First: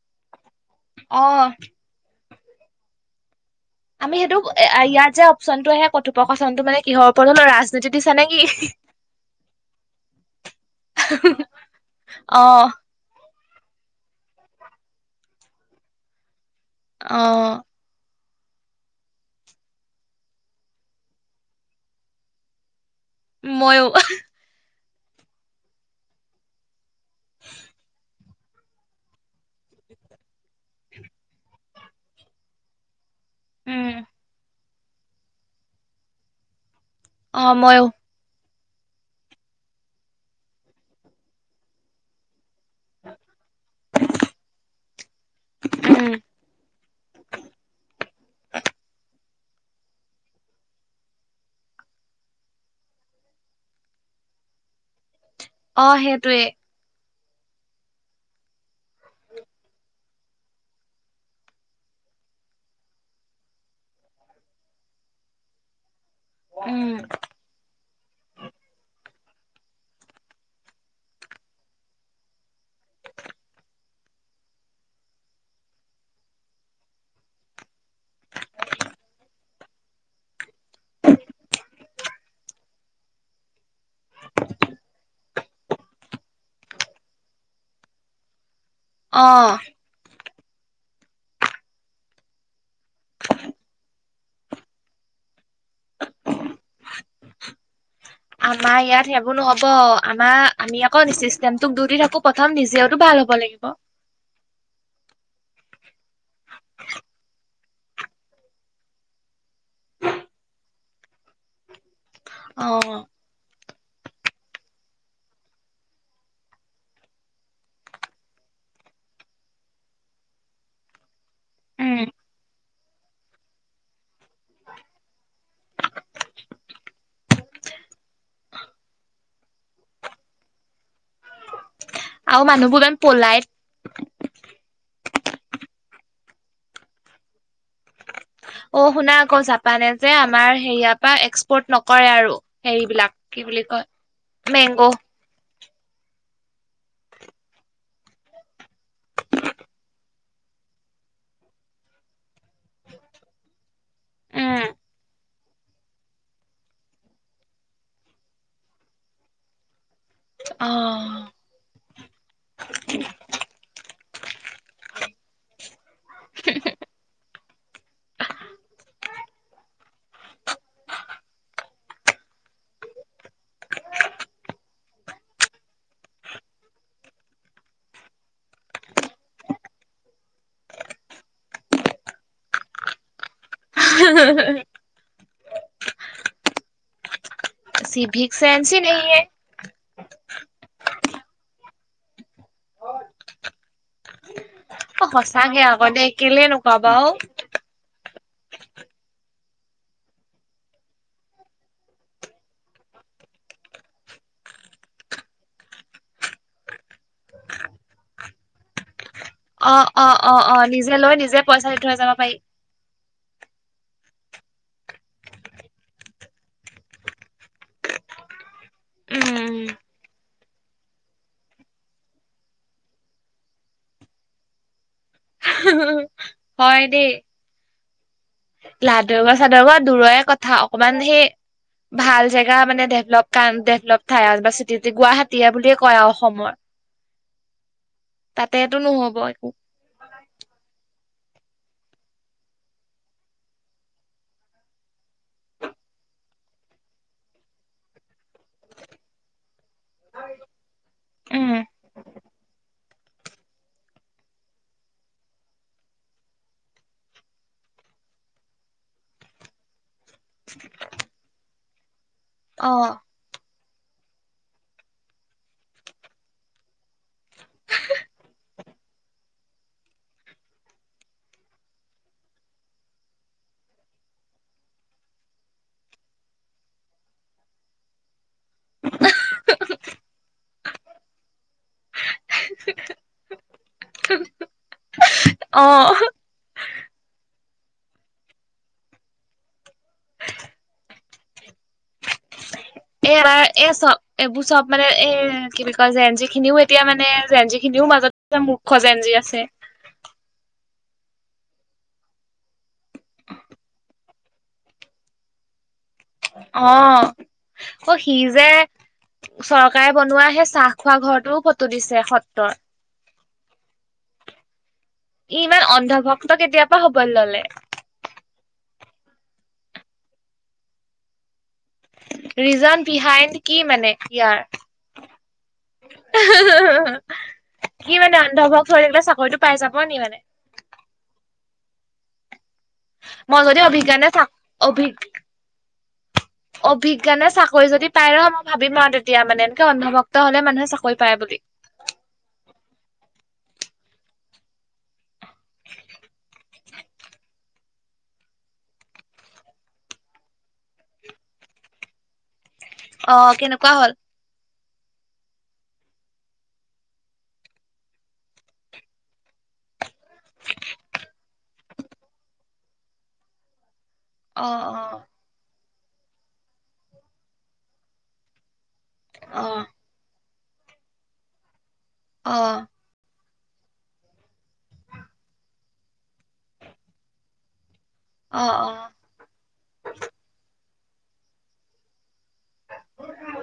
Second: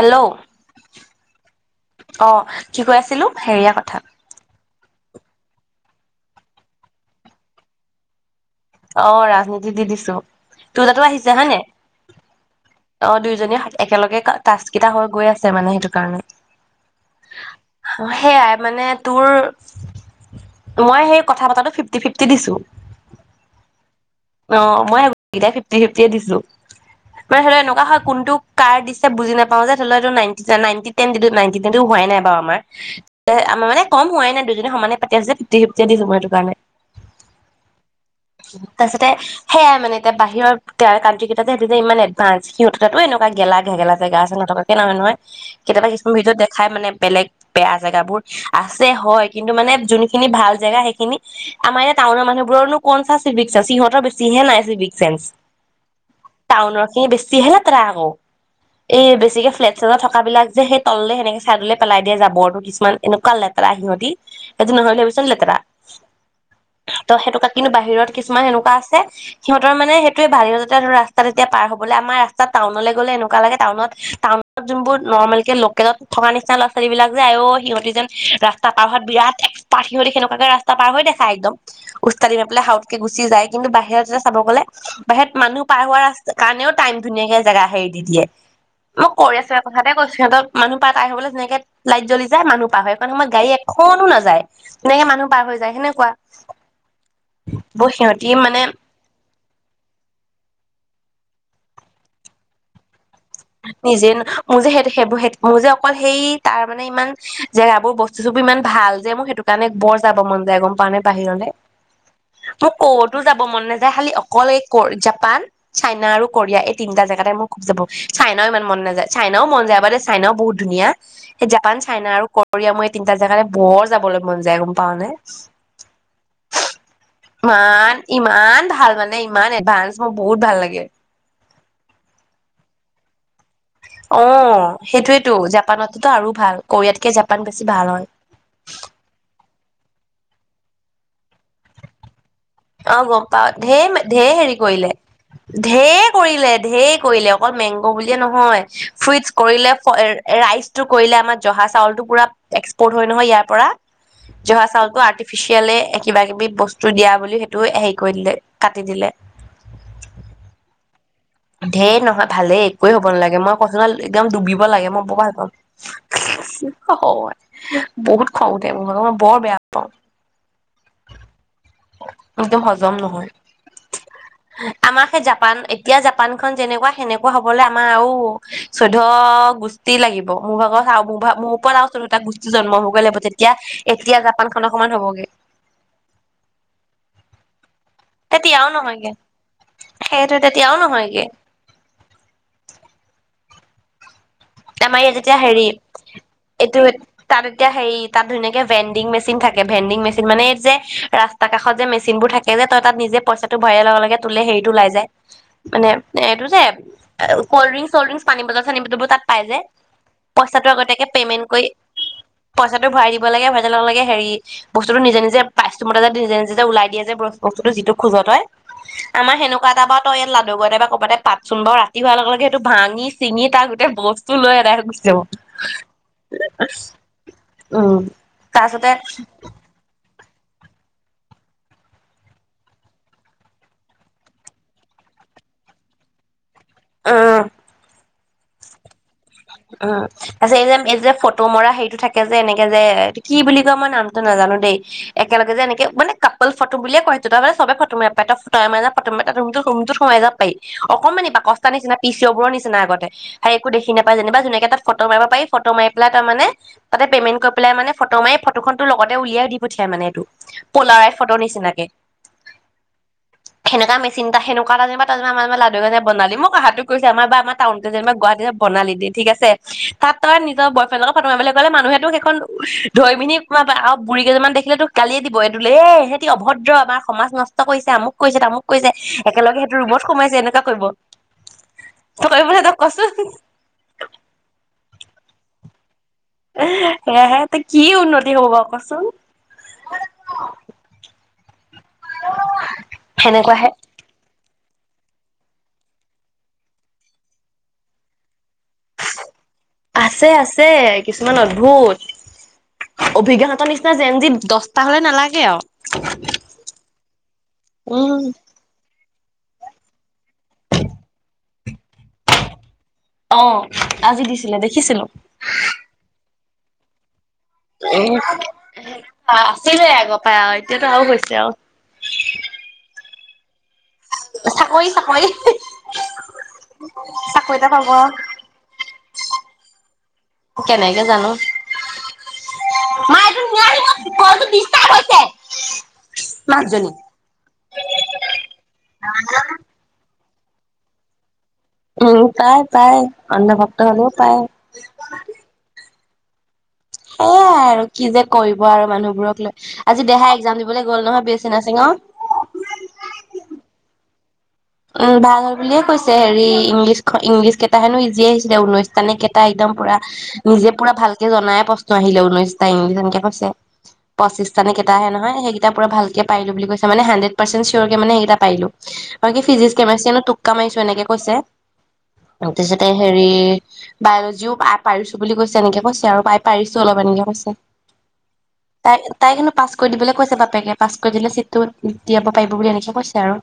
Hello অ অ কি কৈ আছিলো হেৰিয়া কথা আমি সেইটোক এ ইয়াত যে অপশচনটো আহে কথোপকথনটো মানে কিহৰ ওপৰত হলো ৰাজনীতি দিছা নে কি অ ৰাজনীতি দি দিছো। তোৰজাতো আহিছে হয় নে অ অ দুইজনী একেলগে তচকেইটা হৈ গৈ আছে মানে সেইটো কাৰণে অ সেয়াই মানে তোৰ মই সেই কথা পতটো ফিফটি ফিফটি দিছো মইয়ো অহ মইেইাই ফিফটি ফিফট দিছো মানে ধৰি লও এনেকুৱা হয় কোনটো কাৰ দিছে বুজি নাপাওওঁ যে ধৰি লওটো ন নটি টেন দি নাইনটি টনটো হোৱাই নাইাৰু আমাৰ আমাৰ মানে উম কম হোৱাই নাই দুজন সমানে পাতিাই আছে যে পুি সিপটিয় দিছো সেইটো কাৰণে অ ময়ো উ তাৰপিছতে সোইানেতিয়া বাহৰ ত কানট্ৰ ককেইটা যে সহতি যে ই এভান্স সিহততে তাতো এনেকুৱা গেলা ঘেগেলা জেগা আছে নথকাকে নহয় নহয় কেতিয়াবা উম কিছুমান ভিতৰত দেখাই মানে বেলেগ বেয়া জেগাাবোৰ আছে হয় কিন্তু মানে যোনখিনি ভাল জেগা সেইখিনি আমাৰ ইয়া টাউনৰ মানুহবোৰৰনো ক চা সিহঁতৰ বেছি হে নাইছে বিগ চেন্স অ সেইটোৱে যিহে লেতেৰা আকৌ এই বেছিকে ফ্লেট চত থকা বিলাক যে সেই তললে সেনেকে চাইডলৈ পেলাই দিয়ে জাবৰটো কিছুমান এনেকুৱা লেতেৰা সিহঁতি সেইটো নহয়লে ভাবিছ লেতেৰা উম ত' সেইটকা কিন্তু বাহিৰত। কিছুমান এনেকুৱা আছে সিহঁৰ মানে সেইটোৱ বাহিৰতে ৰাস্তাত এতিয়া পাৰ হবলে আমাৰ ৰাস্তাত টাউনলৈ গ'লে এনেকুৱা লাগে টাউনত টাউনত যোনবোৰ নৰ্মেল কে লোকেলত থকা নিচিনা ল'ৰা ছোৱালী বিলাক যে আ সিহঁতি যেন ৰাস্তা পাৰ হ বিৰাট এক্সপাৰ্ট সিহঁ সেনেুৱাকে ৰাস্ত পাৰ দেখা একদম উচকা়ি নেেলাই হাউ গুচি যায় কিন্তু বাহিৰতে চাব গ'লে বাহিৰত মানুহ পাৰ হোৱা ৰাস্ত কাৰণেও টাইম ধুনীয়াকে জেগা হেৰি দি দিয়ে মই অ কৰি আছো এ কথাতে কৈছোঁ সিহত মানুহ পাৰ তাৰ হবলৈ যেনেকে লাইট জ্বলি যায় মানুহ পাৰ হয় সেই কাৰণে সমাৰ গাড়ী এখনো নাযায় তেনেকে মানুহ পাৰ হৈ যায় সেনেকুৱা ব সিহঁতি মানে আমাৰ ইয়াত সবোৰ নহব আমাৰ আমি ক'ত ষ্টেম তোক দৌৰি থাকো প্ৰথম নিজে আৰু ভাল হ'ব লাগিব নিজে মোৰ যেহে সেইবোৰহে। মোৰ যে অকল সেই তাৰ মানে ইমান জেগাবোৰ বস্তু চোৰ ইমান ভাল যে মোৰ সেইটো কাৰণে বৰ যাব মন যায় গম পা নে বাহিৰলৈ অ মোৰ ক'তো যাব মন নাযায়। খালি অকল এই জাপান চাইনা আৰু কোৰিয়া এই তিনটা জেগাতে মই খুব যাব চাইনাও ইমান মন নাযায় চাইনাও মন যায় আব দে চাইনাও বহুত ধুনীয়া জাপান উম চাইনা আৰু কয় মই তিনিটা জেগাে বৰ যাব লাগিব মন যায় গম পাও ন ইমান ইমান ভাল মানে ইমান এডভানস মোৰ বহুত ভাল লাগে আ মানুহবোৰ পলাই টো জাপানততো আৰু ভাল কোৰিয়াতকে জাপান বেছি ভাল হয় অ শুনা আকৌ জাপানে যে আমাৰ হেৰিয়াৰ পৰা এক্সপৰ্ট নকৰে আৰু। অ হেৰিবিলাক গম কি পাও বুলি কয় ঢেৰ ঢেৰ হেৰি মেংগ' কৰিলে। ঢেৰ কৰিলে ঢেৰ কৰিলে। অকল মেংগ বুলিয়ে নহয় ফ্ৰুইটচ কৰিলে। ৰাইচটো কৰিলে আমাৰ জহা চাউল টো পুৰা এক্সপৰ্ট হয় নহয়। ইয়াৰ পৰা উম জহা চাউলতটো আৰ্টিফিচিয়েলে কিবা কিবি বস্তু দিয়া বুলিেই। দু হেৰি কৰি দিলে কাটি দিলে। অ'হ ধেৰ নহয় ভালেই একোৱে হব নালাগে মই কচাল একদম ডুবিব লাগে। মই ব ভাল পাওঁ হয় বহুত খং উঠে মোৰ। বৰ বেয়া পাওঁ। একদম হজম নহয়। আমাৰ সেই জাপান এতিয়া জাপান খন যেনেকুৱা সেনেকুৱা হবলৈ আমাৰ আৰু চৈধ্য গোষ্ঠী লাগিব। মোৰ ভাগত আৰু মোৰাগ মোৰ ওপৰত আৰু চৈধ্যয়টা গোষ্ঠী জন্ম হবগৈ লাগিব তে। এতিয়া এতিয়া জাপান খ অ সমমান হ'বগে। ভিক চেন তেতিয়াও চি ন নহয়গে হে। সেইটো তেতিয়াও নহয়গে। আমাৰ অ ইয়াত এতিয়া সঁচাকে হেৰি আকৌ দেই কেলে এইটো নোকোৱাবা অ তাত এতিয়া হেৰি। তাত ধুনীয়াকে ভেণ্ডিং মেচিন থাকে ভেণ্ডিং মেচিন মানে এই যে ৰাস্তা কাষত যে মেচিনবোৰ থাকে। যে তই তাত নিজে পইচাটো ভৰাইাৰ লগে লগে তোলে হেৰি ওলাই যায়। মানে এইটো যে কল্ড ড্ৰিং চলড্ৰিংক পানী বটল চানী বটলবোৰ তাত। পাই যে অ অ অ অ পইচাটো নিজে আগতীয়াকে লৈ নিজে পেমেন্ট কৰি পইচা দি থৈ যাব পাৰি পইচাটো ভৰাই দিব লাগে ভৰাই লগ লাগে। হেৰি বস্তুটো নিজে নিজে পাইমতে য নিজে নিজে যে ওলাই দিয়ে যে বস্তুতটো যিটো খোজ হয়। আমাৰ উম সেনেকুৱা এটা বা তইয় লাভ। লগতে বা ক'বাততে পাত চচোন ব বা ৰাতি হুৱোৱাৰ লগে সেইটো ভাঙিঙি তাৰ গোট বস্তু। তো লৈ এৰাাই গুচ যাব। হু হয়, দেই অ'হ। লাডৰা চাদৰ দূৰৰে কথা। অকমান সেই ভাল জেগা মানে ডেভলপ ক ডেভলপ থাই আৰু চিট গুৱাহাটীয়ে বুলিয়ে কয় অসমৰ। অ'হ। তাতেতটো নহ'ব। উম তাৰপিছত এই যে এই যে। ফটো মৰা হেটো থাকে যে এনেকে যে কি বুলি কয় মই নামটো নাজানো দেই। একেলগে যে এনেকে মানে কাপাল ফটো বুলিয়ে কয়টোো তাৰ মানে চবে ফটো মৰা। প ফুট মাই য মো সোমাই য পি অকমানি উম বাকচ নিচি পিয়চৌবোৰৰ নিচিনা আগতে। সেই একো দেখি নাপে। যেনা যেুনেকে তাত ফটো মাৰিব পাৰি। ফ মি পেলাই তাৰ মানে ততে পেমেণ্ট কৰি পাই মান ফটো মাৰি ফটোখনন টো লগতে উলিয়াই দি পঠিয়াই। মানে পলাাৰাই ফটো নিচিনা। এক। অ'হ সেনেকা মেচিন এটা সেনেকুৱা যেনিব আমাৰ তয় লাডু বনালি মই ক সাধু কৈছো। আমাৰ বা আম টাউনতে যেনেবা গুৱাহাটী। বণালী দি ঠিক আছে। তাত তই নিজৰ বয় ফ্ৰেণ্ডৰ ফটো মিবলৈ গ'লে মানুহেতোক সেইখন ধৈ মিনি বুঢী কেইজনমান দেখিলেত তোক কালিয়ে দিব। এই দোুলেই সহতি অভদ্ৰ আমাৰ সমাজ নষ্ট কৰিছে আমাক। কৈছে তামু কৈছে একেলগে সেইটো ৰুবত সোমাইছে এনেকুৱা। কৰিব। তই কৰিব ত কছোন। অক্হ সেয়হে ত কি উন্নতি হ'ব বাৰু কচোন এ সেনেকুৱাহে এ চব এইবোৰ চব মানে এ কি বুলি কয় জেঞজি খিনিও এতিয়া মানে জেঞজি খিনিও মাজত। এই মূৰ্খ যে যৌন আছে? ছে কিছুমান অদ্ভুত অভিজ্ঞান হতৰ নিচিনা যেনজি দশটা হলে নালাগে আৰু অ অ সি উম যে চৰকাৰে বনোৱা সে চাহ খোৱা ঘৰটোও ফটো দিছে সত্ৰৰ অ আজি দিছিলে দেখিছিলো ই ইমান অন্ধভক্ত কেতিয়াৰ পৰা হ'বলৈ ললে। উ আছিলে আগৰ পৰাই আৰু এতিয়াতো আৰু হৈছে আৰু ৰিজন বিহাইণ্ড কি মানে? ইয়াৰ চাকৰি চাকৰি চাকৰি এটা পাব কি মানে আৰু অন্ধভ হৈ থাকিলে চাকৰিতটো পাই যাব মনি মানে। কেনেকে জানো মা মই এইটো যদি নিয়া অভিজ্ঞানে আহিব চ কলটো অভি ডিষ্টাৰ্ব হৈছে মানুহজনী। অভিজ্ঞানে চাকৰি যদি পাই ৰ মই ভাবিম আৰু তেতিয়া মানে এনেকে অন্ধকাৰ তে হ'লে মানুহে চাকৰি পায় বুলি। উম পাই পায় অন্ধ ভক্ত হলেও পায়। সেইয়াই আৰু কি যে কৰিব আৰু মানুহবোৰক লৈ আজি দেহাই এক্সজাম দিবলৈ গ'ল নহয় বেচি নাচিং অ। অ কেনেকুৱা হ'ল। উম ভাল হল বুলিয়ে কৈছে হেৰি ইংলিছ ইংলিছ কেইটা হেনো ইজিয় আহিছিলে ঊনৈশটাানে কেইটা একদম পুৰা নিজে পুৰা ভালকে জনাই প্ৰশ্ন আহিলে ঊনৈশটা ইংলিছ এনেকে কৈছে অ' পচিছ্তানে কেইটাহে আহে নহয় সেই এটা পৰা ভালকে পিলো বুলি কৈছে মে হাণ্ডেড পাৰ্চেট চিয়ৰ কে মানেইটা পাইলো হয় কি অ' ফিজিক্ কেমেষ্ট্ৰ কামাইছো এনেকে কৈছে অ তেছ ত হ বায়লজিও পাই পাৰিছো বুলি কৈছে এনেকে কৈছে আৰু পাই পাৰিছো অলপ এনেকে কৈছে অ' অ'। তাই তাই কিন্তু পাছ কৰি দিবলৈ কৈছে বাপেকে পাচক দিলে ছিটটো দিয়াব পাৰিব বুলি এনেকে কৈছে আৰু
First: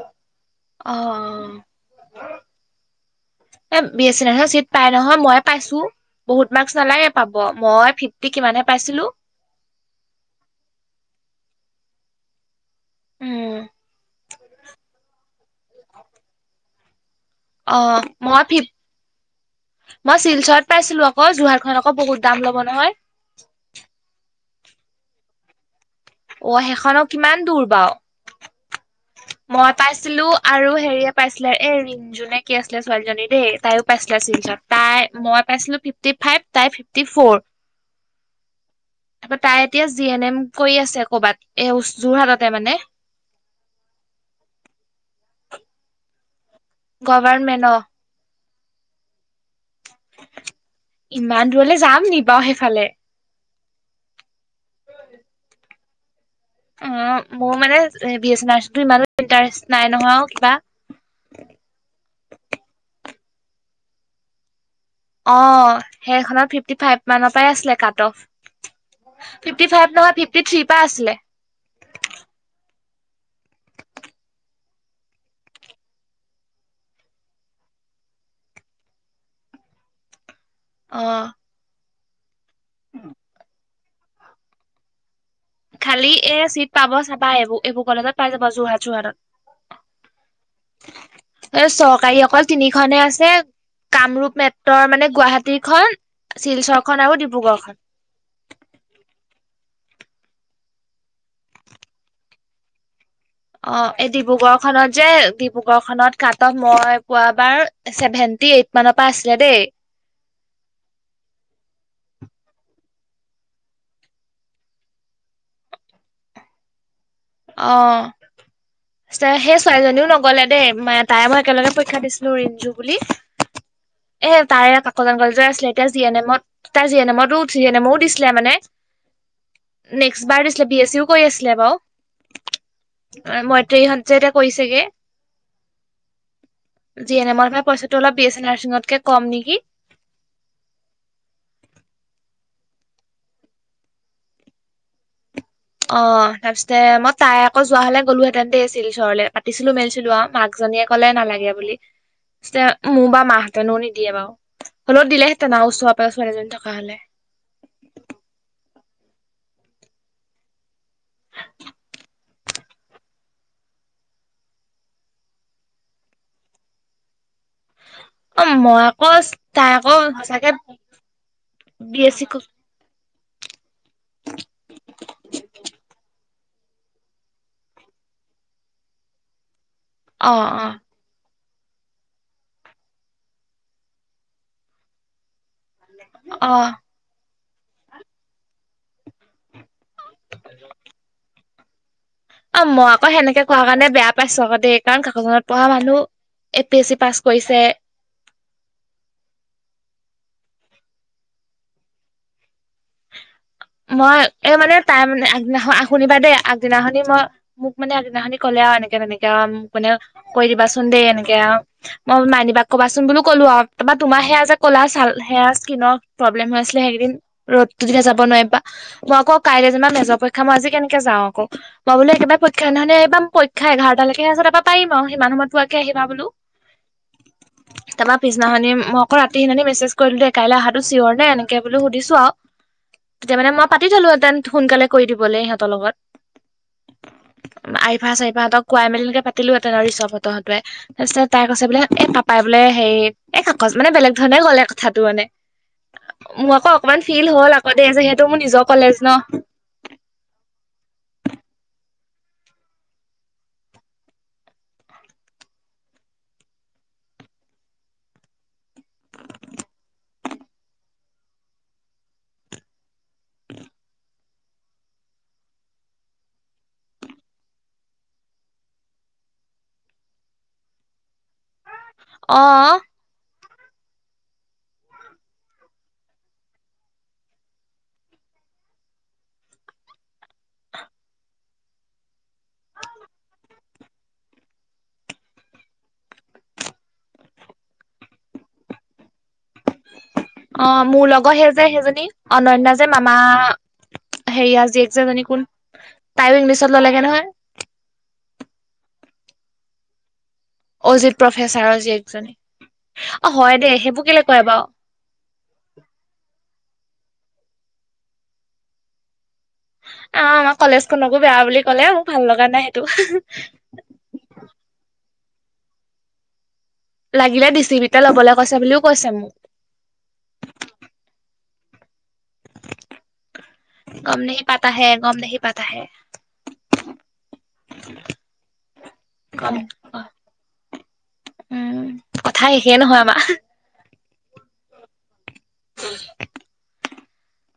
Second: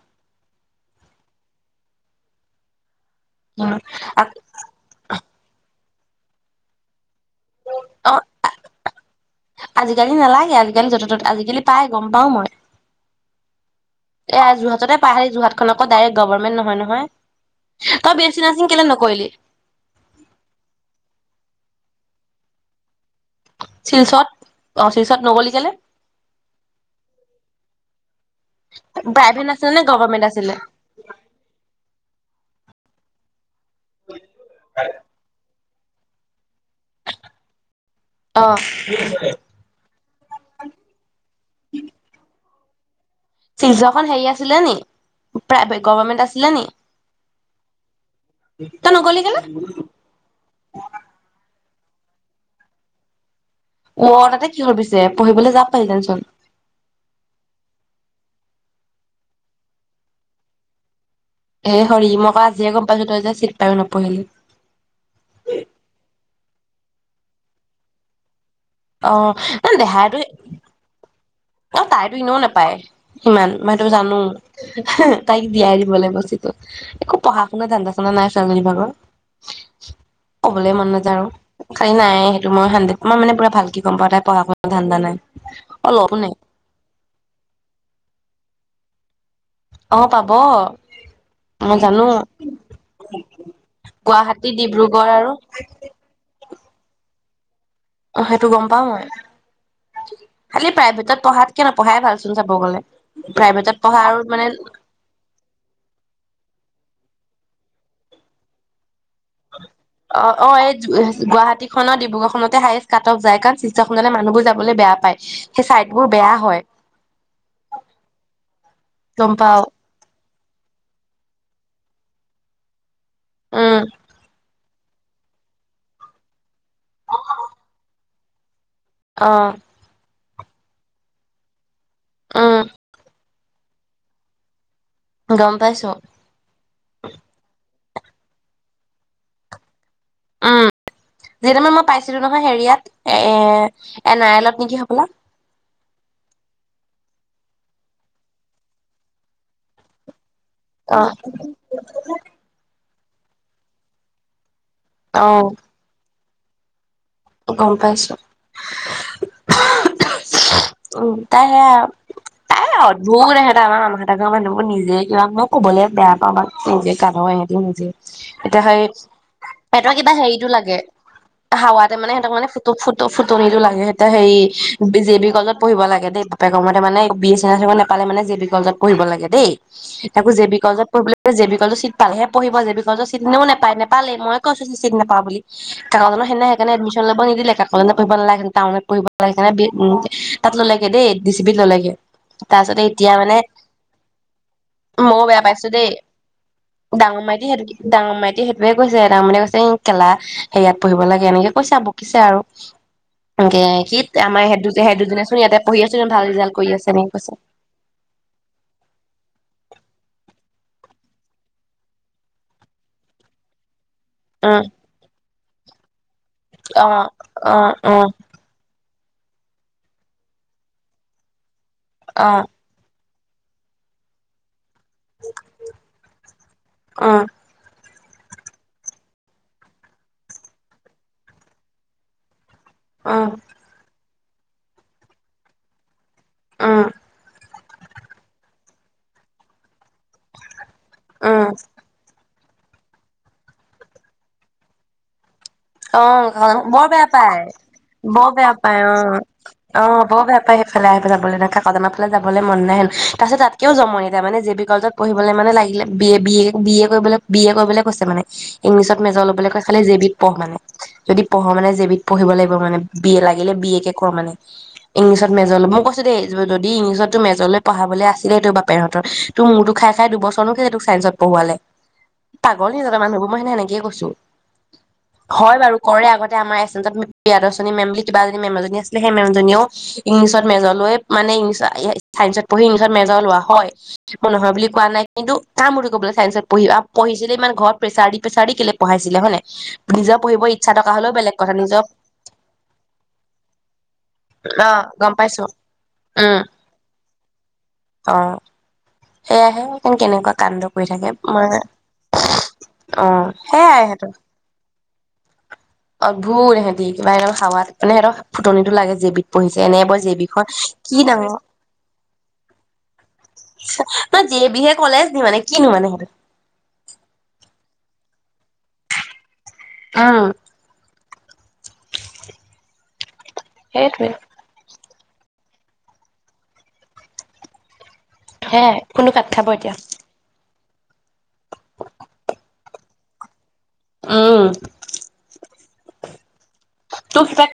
আহ অ এ বি এছ চি ন নয় চিট পাই নহয় মই পাইছো বহুত মাৰ্কস নালাগে। পাব মই অ ফিফটি কিমানে পাইছিলো আজিকালি নালাগে আজিকালি য'ত ত'ত আজিকালি পাই গম পাও মই উম। এয়া যোৰহাটতে পাহাৰি যোৰহাট খন আকৌ ডাইৰেক্ট গভমেণ্ট নহয় ন হ অ মই মই শিলচৰত পাইছিলো আকৌ যোৰহাৰখন কপ কুত দাম ল'ব নহয়। শিলচৰত অ শিলচৰত নগলি কেলে। অ সেইখনক কিমান দূৰ বাও প্ৰাইভেট আছিলে মই নে পাইছিলো গভৰ্ণমেণ্ট আছিলে? আৰু হেৰিয়ে পাইছিলে এ ৰিণ জোনে কি আছিলে ছোৱালীজনীত তে তাইও পাইছিলে চিলচত তাই মই পাইছিলো। Fifty five. তাই ফিফটি ফৰ অ' ত তাই এতিয়া জি এন এম কৰি আছে ক'বাত এই যোৰহাটত। তে মানে চিখন হেৰি আছিলে নি প্ৰাইভেট গভমেণ্ট আছিলে নি গভৰমেণ্ট অ ত নগ'লি কেলে উ দূৰলৈ যাম নি বাৰু সেইফালে অ তাতে কি ভিছে পঢ়িবলৈ যাম। পাৰ যান চোন। অ মোৰ মানে বি এছো ইমানো ইটাৰেষ্ট নাই নহয় কিবা। থিক তায়ো নপঢ়িলে অ সেইখনত ফ্ৰিপটি ফৰ্টি ফাইভ মানৰ পৰাই আছিলে কাট অফ অ' ন ফিফটি ফাইভ নহয় দেহাইতো ফিফটি থ্ৰ্ৰী পৰা আছিলে অ তাইতো ইনেও নাপায় ইমান মই তো জানো তাইক জীয়াই দিব লাগ বস্তুটো একো পঢ়া শুনা ধান্দা চানন্দা নাই ফেমেলি ভাগৰ ক'বলৈ মন অ নাযায়ো। তাই নাইয়ে মইে মই মানে পৰা ভালকে গম পাই পঢ় শুনা ধান্দা নাই মানে খালি এ চিট। পাব চাবা এইবোৰ এইবোৰ কলেজত পাই যাব জোৰহা চোৰহাৰত অ' পাব এ মই জানো চৰকাৰী অকল তিনি খনেহে আছে কামৰূপ গুৱাহাটী, মেট্ৰৰ ডিব্ৰুগড় মানে আৰু গুৱাহাটী খন শিলচৰখন আৰু ডিব্ৰুগড়খন অ সেইটো গম পাও মই খালি প্ৰাইভেটত পঢ়াতকে নপঢ়াই ভালচোন চাব গলে প্ৰাইভেটত অ পঢ়া এই আৰু মানে ডিব্ৰুগড় খনত যে ডিব্ৰুগড় খনত কাট মই পোৱা াৰ চছেভেন্টি এইট মানত অ অ এই গুৱাহাটী খত ডিব্ৰুগড়খনত হায় কাটক যায় কাৰণ চৃষ্ট সজে মানুহবোৰ যাবলৈ বেয়া পায় সেই ছাইটবোৰ বেয়া হয় অ গম সেই পাও ছোৱালীজনীও নক গ'লে দেই ম তাই মই একেলগে পৰীক্ষা দিছিলো ৰিঞ্জু বুলি উম এ তাই কাকজান কলেজৰ আছিলে এতিয়া জি এন এম তাই জি এন এমতো জি এন এম ও দিছিলে মানে অ নেক্সট বাৰ দিছিলে বি এছ চ ইও কৰি আছিলে বাৰু অ মইত্ৰ ইহঁত যে এতিয়া কৰিছেগে গম পাইছো যিয়নে মই পৰাায় পইচা তটো অলপ বি এছ চি নাৰছিঙতকে কম নেকি উম যিদিনা মই পাইছিলো নহয় হেৰিয়াত এ এ নাৰলত নেকি হবলা অ তাৰপিছতে মই তাই আকৌ যোৱা হলে গ'লোহেতেনতে আছিল ওচৰলে পাতিছিলো মেলিছিলো অ মাক একজনীয়ে অ ক'লে নালাগে বুলি মোৰ বা মাহঁতেনো নিদিয়ে বাৰু হলত অ দিলেঁতে ন ওোৱা থকা হলে হয় উ তাইে তাই অদ্ভুত আহে তাই আমাৰ মামহতে ঘৰ মানুহবোৰ নিজে কিবা মই কবলৈ বেয়া পাওঁ আমাক নিজে কানো আহে অ এতিয়া মই হয়েই আকৌ তাই পেটৰ আকৌ কিবা হেৰিতটো সঁচাকে লাগে হাৱাতে বি মানে এছ চি সিহঁতক মানে ফুটো ফুট ফুটনিো লাগে সতে হে বি জে বি গজত পঢ়িবাগ দেই বাপেকৰ মতে মানে বি এ এ নাপালে মানে জে বি কলেজতঢ়িব লাগে দেই তাকো অ অ জেৱিকজত পঢ় যে জেবিিকজ চিট পালেঢ়িব জেবিিকজ চিট ননেও নাপায় নাল মইয় কৈছো যে চট নাপা বুলি কাকজনৰ সদিনা সেইকাৰে এডমিশন লব নিদিলে কাক পঢ়িব নালাগে টাউনতঢ়িব নাগ সে উম চিবি নালাগে অ তাৰপিছতে মই আকৌ এতিয়া মানে সেনেকে কোৱা কাৰণে বেয়া পাইছো আকৌ দেই কাৰণ ময়ও বেয়া কাকজনত পঢ়া পাইছো দেই মানুহ এ পি এছ চি পাছ ডাঙৰ মাইটিয় কৰিছে সেইটো ডাঙৰ মাইটিয়ে সেইটোৱে কৈছে ডাঙৰ মাইীয়ে কৈছে কেেলা সেয়াত পঢ়িব লাগে এনেকে কৈছো বকিছে আৰু একে সীত মই আমাৰ এই মানে সেই সেই তাই দুদিনে মানে আগদিনাখন শুনিবা দেই আগদিনাখনি মই মোক মানে আগদিনাখনি ক'লে আৰু এনেকে তেনেকে মানে দিবাচোন দেই এনেকে মই মাইনিবাক কবাচোন বুলিও ক'লো আৰু তাৰ তোাৰ সেয়া যে উম, কলা চাল সেয়া কিনো প্ৰব্লেম হৈ আছিলে অ', সেইকদিন ৰ'দ অ', অ', দিনা অ', যাব নোৱাৰিবা। মই আকৌ কাইলৈ যে মেজৰ পৰক্ষা মই আজি কেনেকে যাওঁ আকৌ পাবলৈ একেবাৰে অ', পক্ষা দিনাখন আহি পাম। পৰক্ষা এঘাৰটালৈকে আছে তাৰ পৰা। পাৰিম আৰু সিমান সময়ত পোৱাকে আহিবা বোলো উম, তাৰপা পিছনাখনি মই আকৌ ৰাতি সিননানি মেছেজ কৰিলো দেই কাইলৈ আহহটো চিয়ৰ নে এনেকে বো সুধিছো আৰু তেতিয়া মই কাতি থলো অউ তেন সোনকালে কৰি দিব ল সিহঁতৰ লগত। অ আইফা চাৰিফাহঁত কাই মেলি এনেকে পালোহঁতেন ৰি ফতহতোৱে তাৰপিছ তাই উম, কৈছে বোলে এ পাপ পাই বোলে হে এই কাকজ মানে বেলেগ ধৰণে গ'লে কথাটো মানে মোৰ অ', আকৌ বৰ অকনমান বেয়া ফিল পায়। হল আকতে দে যে সিহ বৰ বেয়া পায় অ অ বৰ বেয়া পায় সেইফালে আহিফালে ব ন ক। যাবলৈ মন নাই হেন তাৰ পিছত তাতকেও জমনি তা মানে জে বি কলেজত পঢ়িবলৈ মানে লাগিলে এ এ বি এ কৰিবলৈ বি এ কৰিবলৈ কৈছে মানে ইংলিছত মেজৰ ল'বলৈ কৈ খালি জেবিত পঢ় মানে যদি পঢ়ো মানে জে বিধ পঢ়িব লাগিব মানে বি এ লাগিলে বি এ কে কৰ মানে ইংলিছত মেজৰ ল মই কৈছো দেই যদি ইংলিছত তোৰ মেজৰলৈ পঢ়াবলৈ আছিলে সেইটো বাপেহঁতৰ তোৰ মোৰতো খাই খাই দুবছৰ নোকৈ তোক চাইন্সত পোৱালে অ পাগল নিজাদা মানুহবোৰ মইে সেনেকে কি কৈছো। হয় বাৰু কৰে আগতে আমাৰ এ বিয়াদশনী মেম বুলি কিবাী মেম এী আছিলে সেই মেমীয়েও ইংলিছত মেজৰ লৈ মানে ইংলিছ ছাইন্সত পঢ়ি ইংলিছত মেজৰ লোৱা হয় মই নহয় বুলি কোৱা নাই কিন্তু কাম বুলি কোলে চাইন্সত পঢ়ি পঢ়িছিলে ইমান ঘৰত প্ৰেছাৰ দি প্ৰেছাৰ দি কেলে পঢ়াইছিলে হয় ননে অ মোৰ লগত সেই যে সেইজনী অন্যান্য যে মামা অ হেৰিয়া জীয়েক গম যেজনী কোন পাইছো তাইও উম ইংলিছত ল লগে নহয় সয়াহে কেনেকুৱা। কাণ্ড কৰি থাকে অজিত মানে প্ৰফেচাৰৰ যি একজনী অ হয় দেই সেইবোৰ কেলে কুৱয় বাৰু অল ভুৰ সিহঁতি কিবা সিঁৰ হাৱাত মানে সিহঁতৰ ফুতনি লাগে জেবিধ অ আমাৰ কলেজখনকো বেয়া বুলি কলে মোক ভাল লগা নাই নহয় জে সেইটো বিহে কলেজ মানে কিনো মানে সেইটো। লাগিলে দিছি ভতিয়া ল'বলৈ কৈছো বুলিও কৈছে মোক। অ সেইটোৱে কম ন পাতা হে গম দেহি পাতা আহে। হে ফনটো কাত খাব এতিয়া উম কথাইষেইে নহয় আমাৰ অহু অউম উম তোক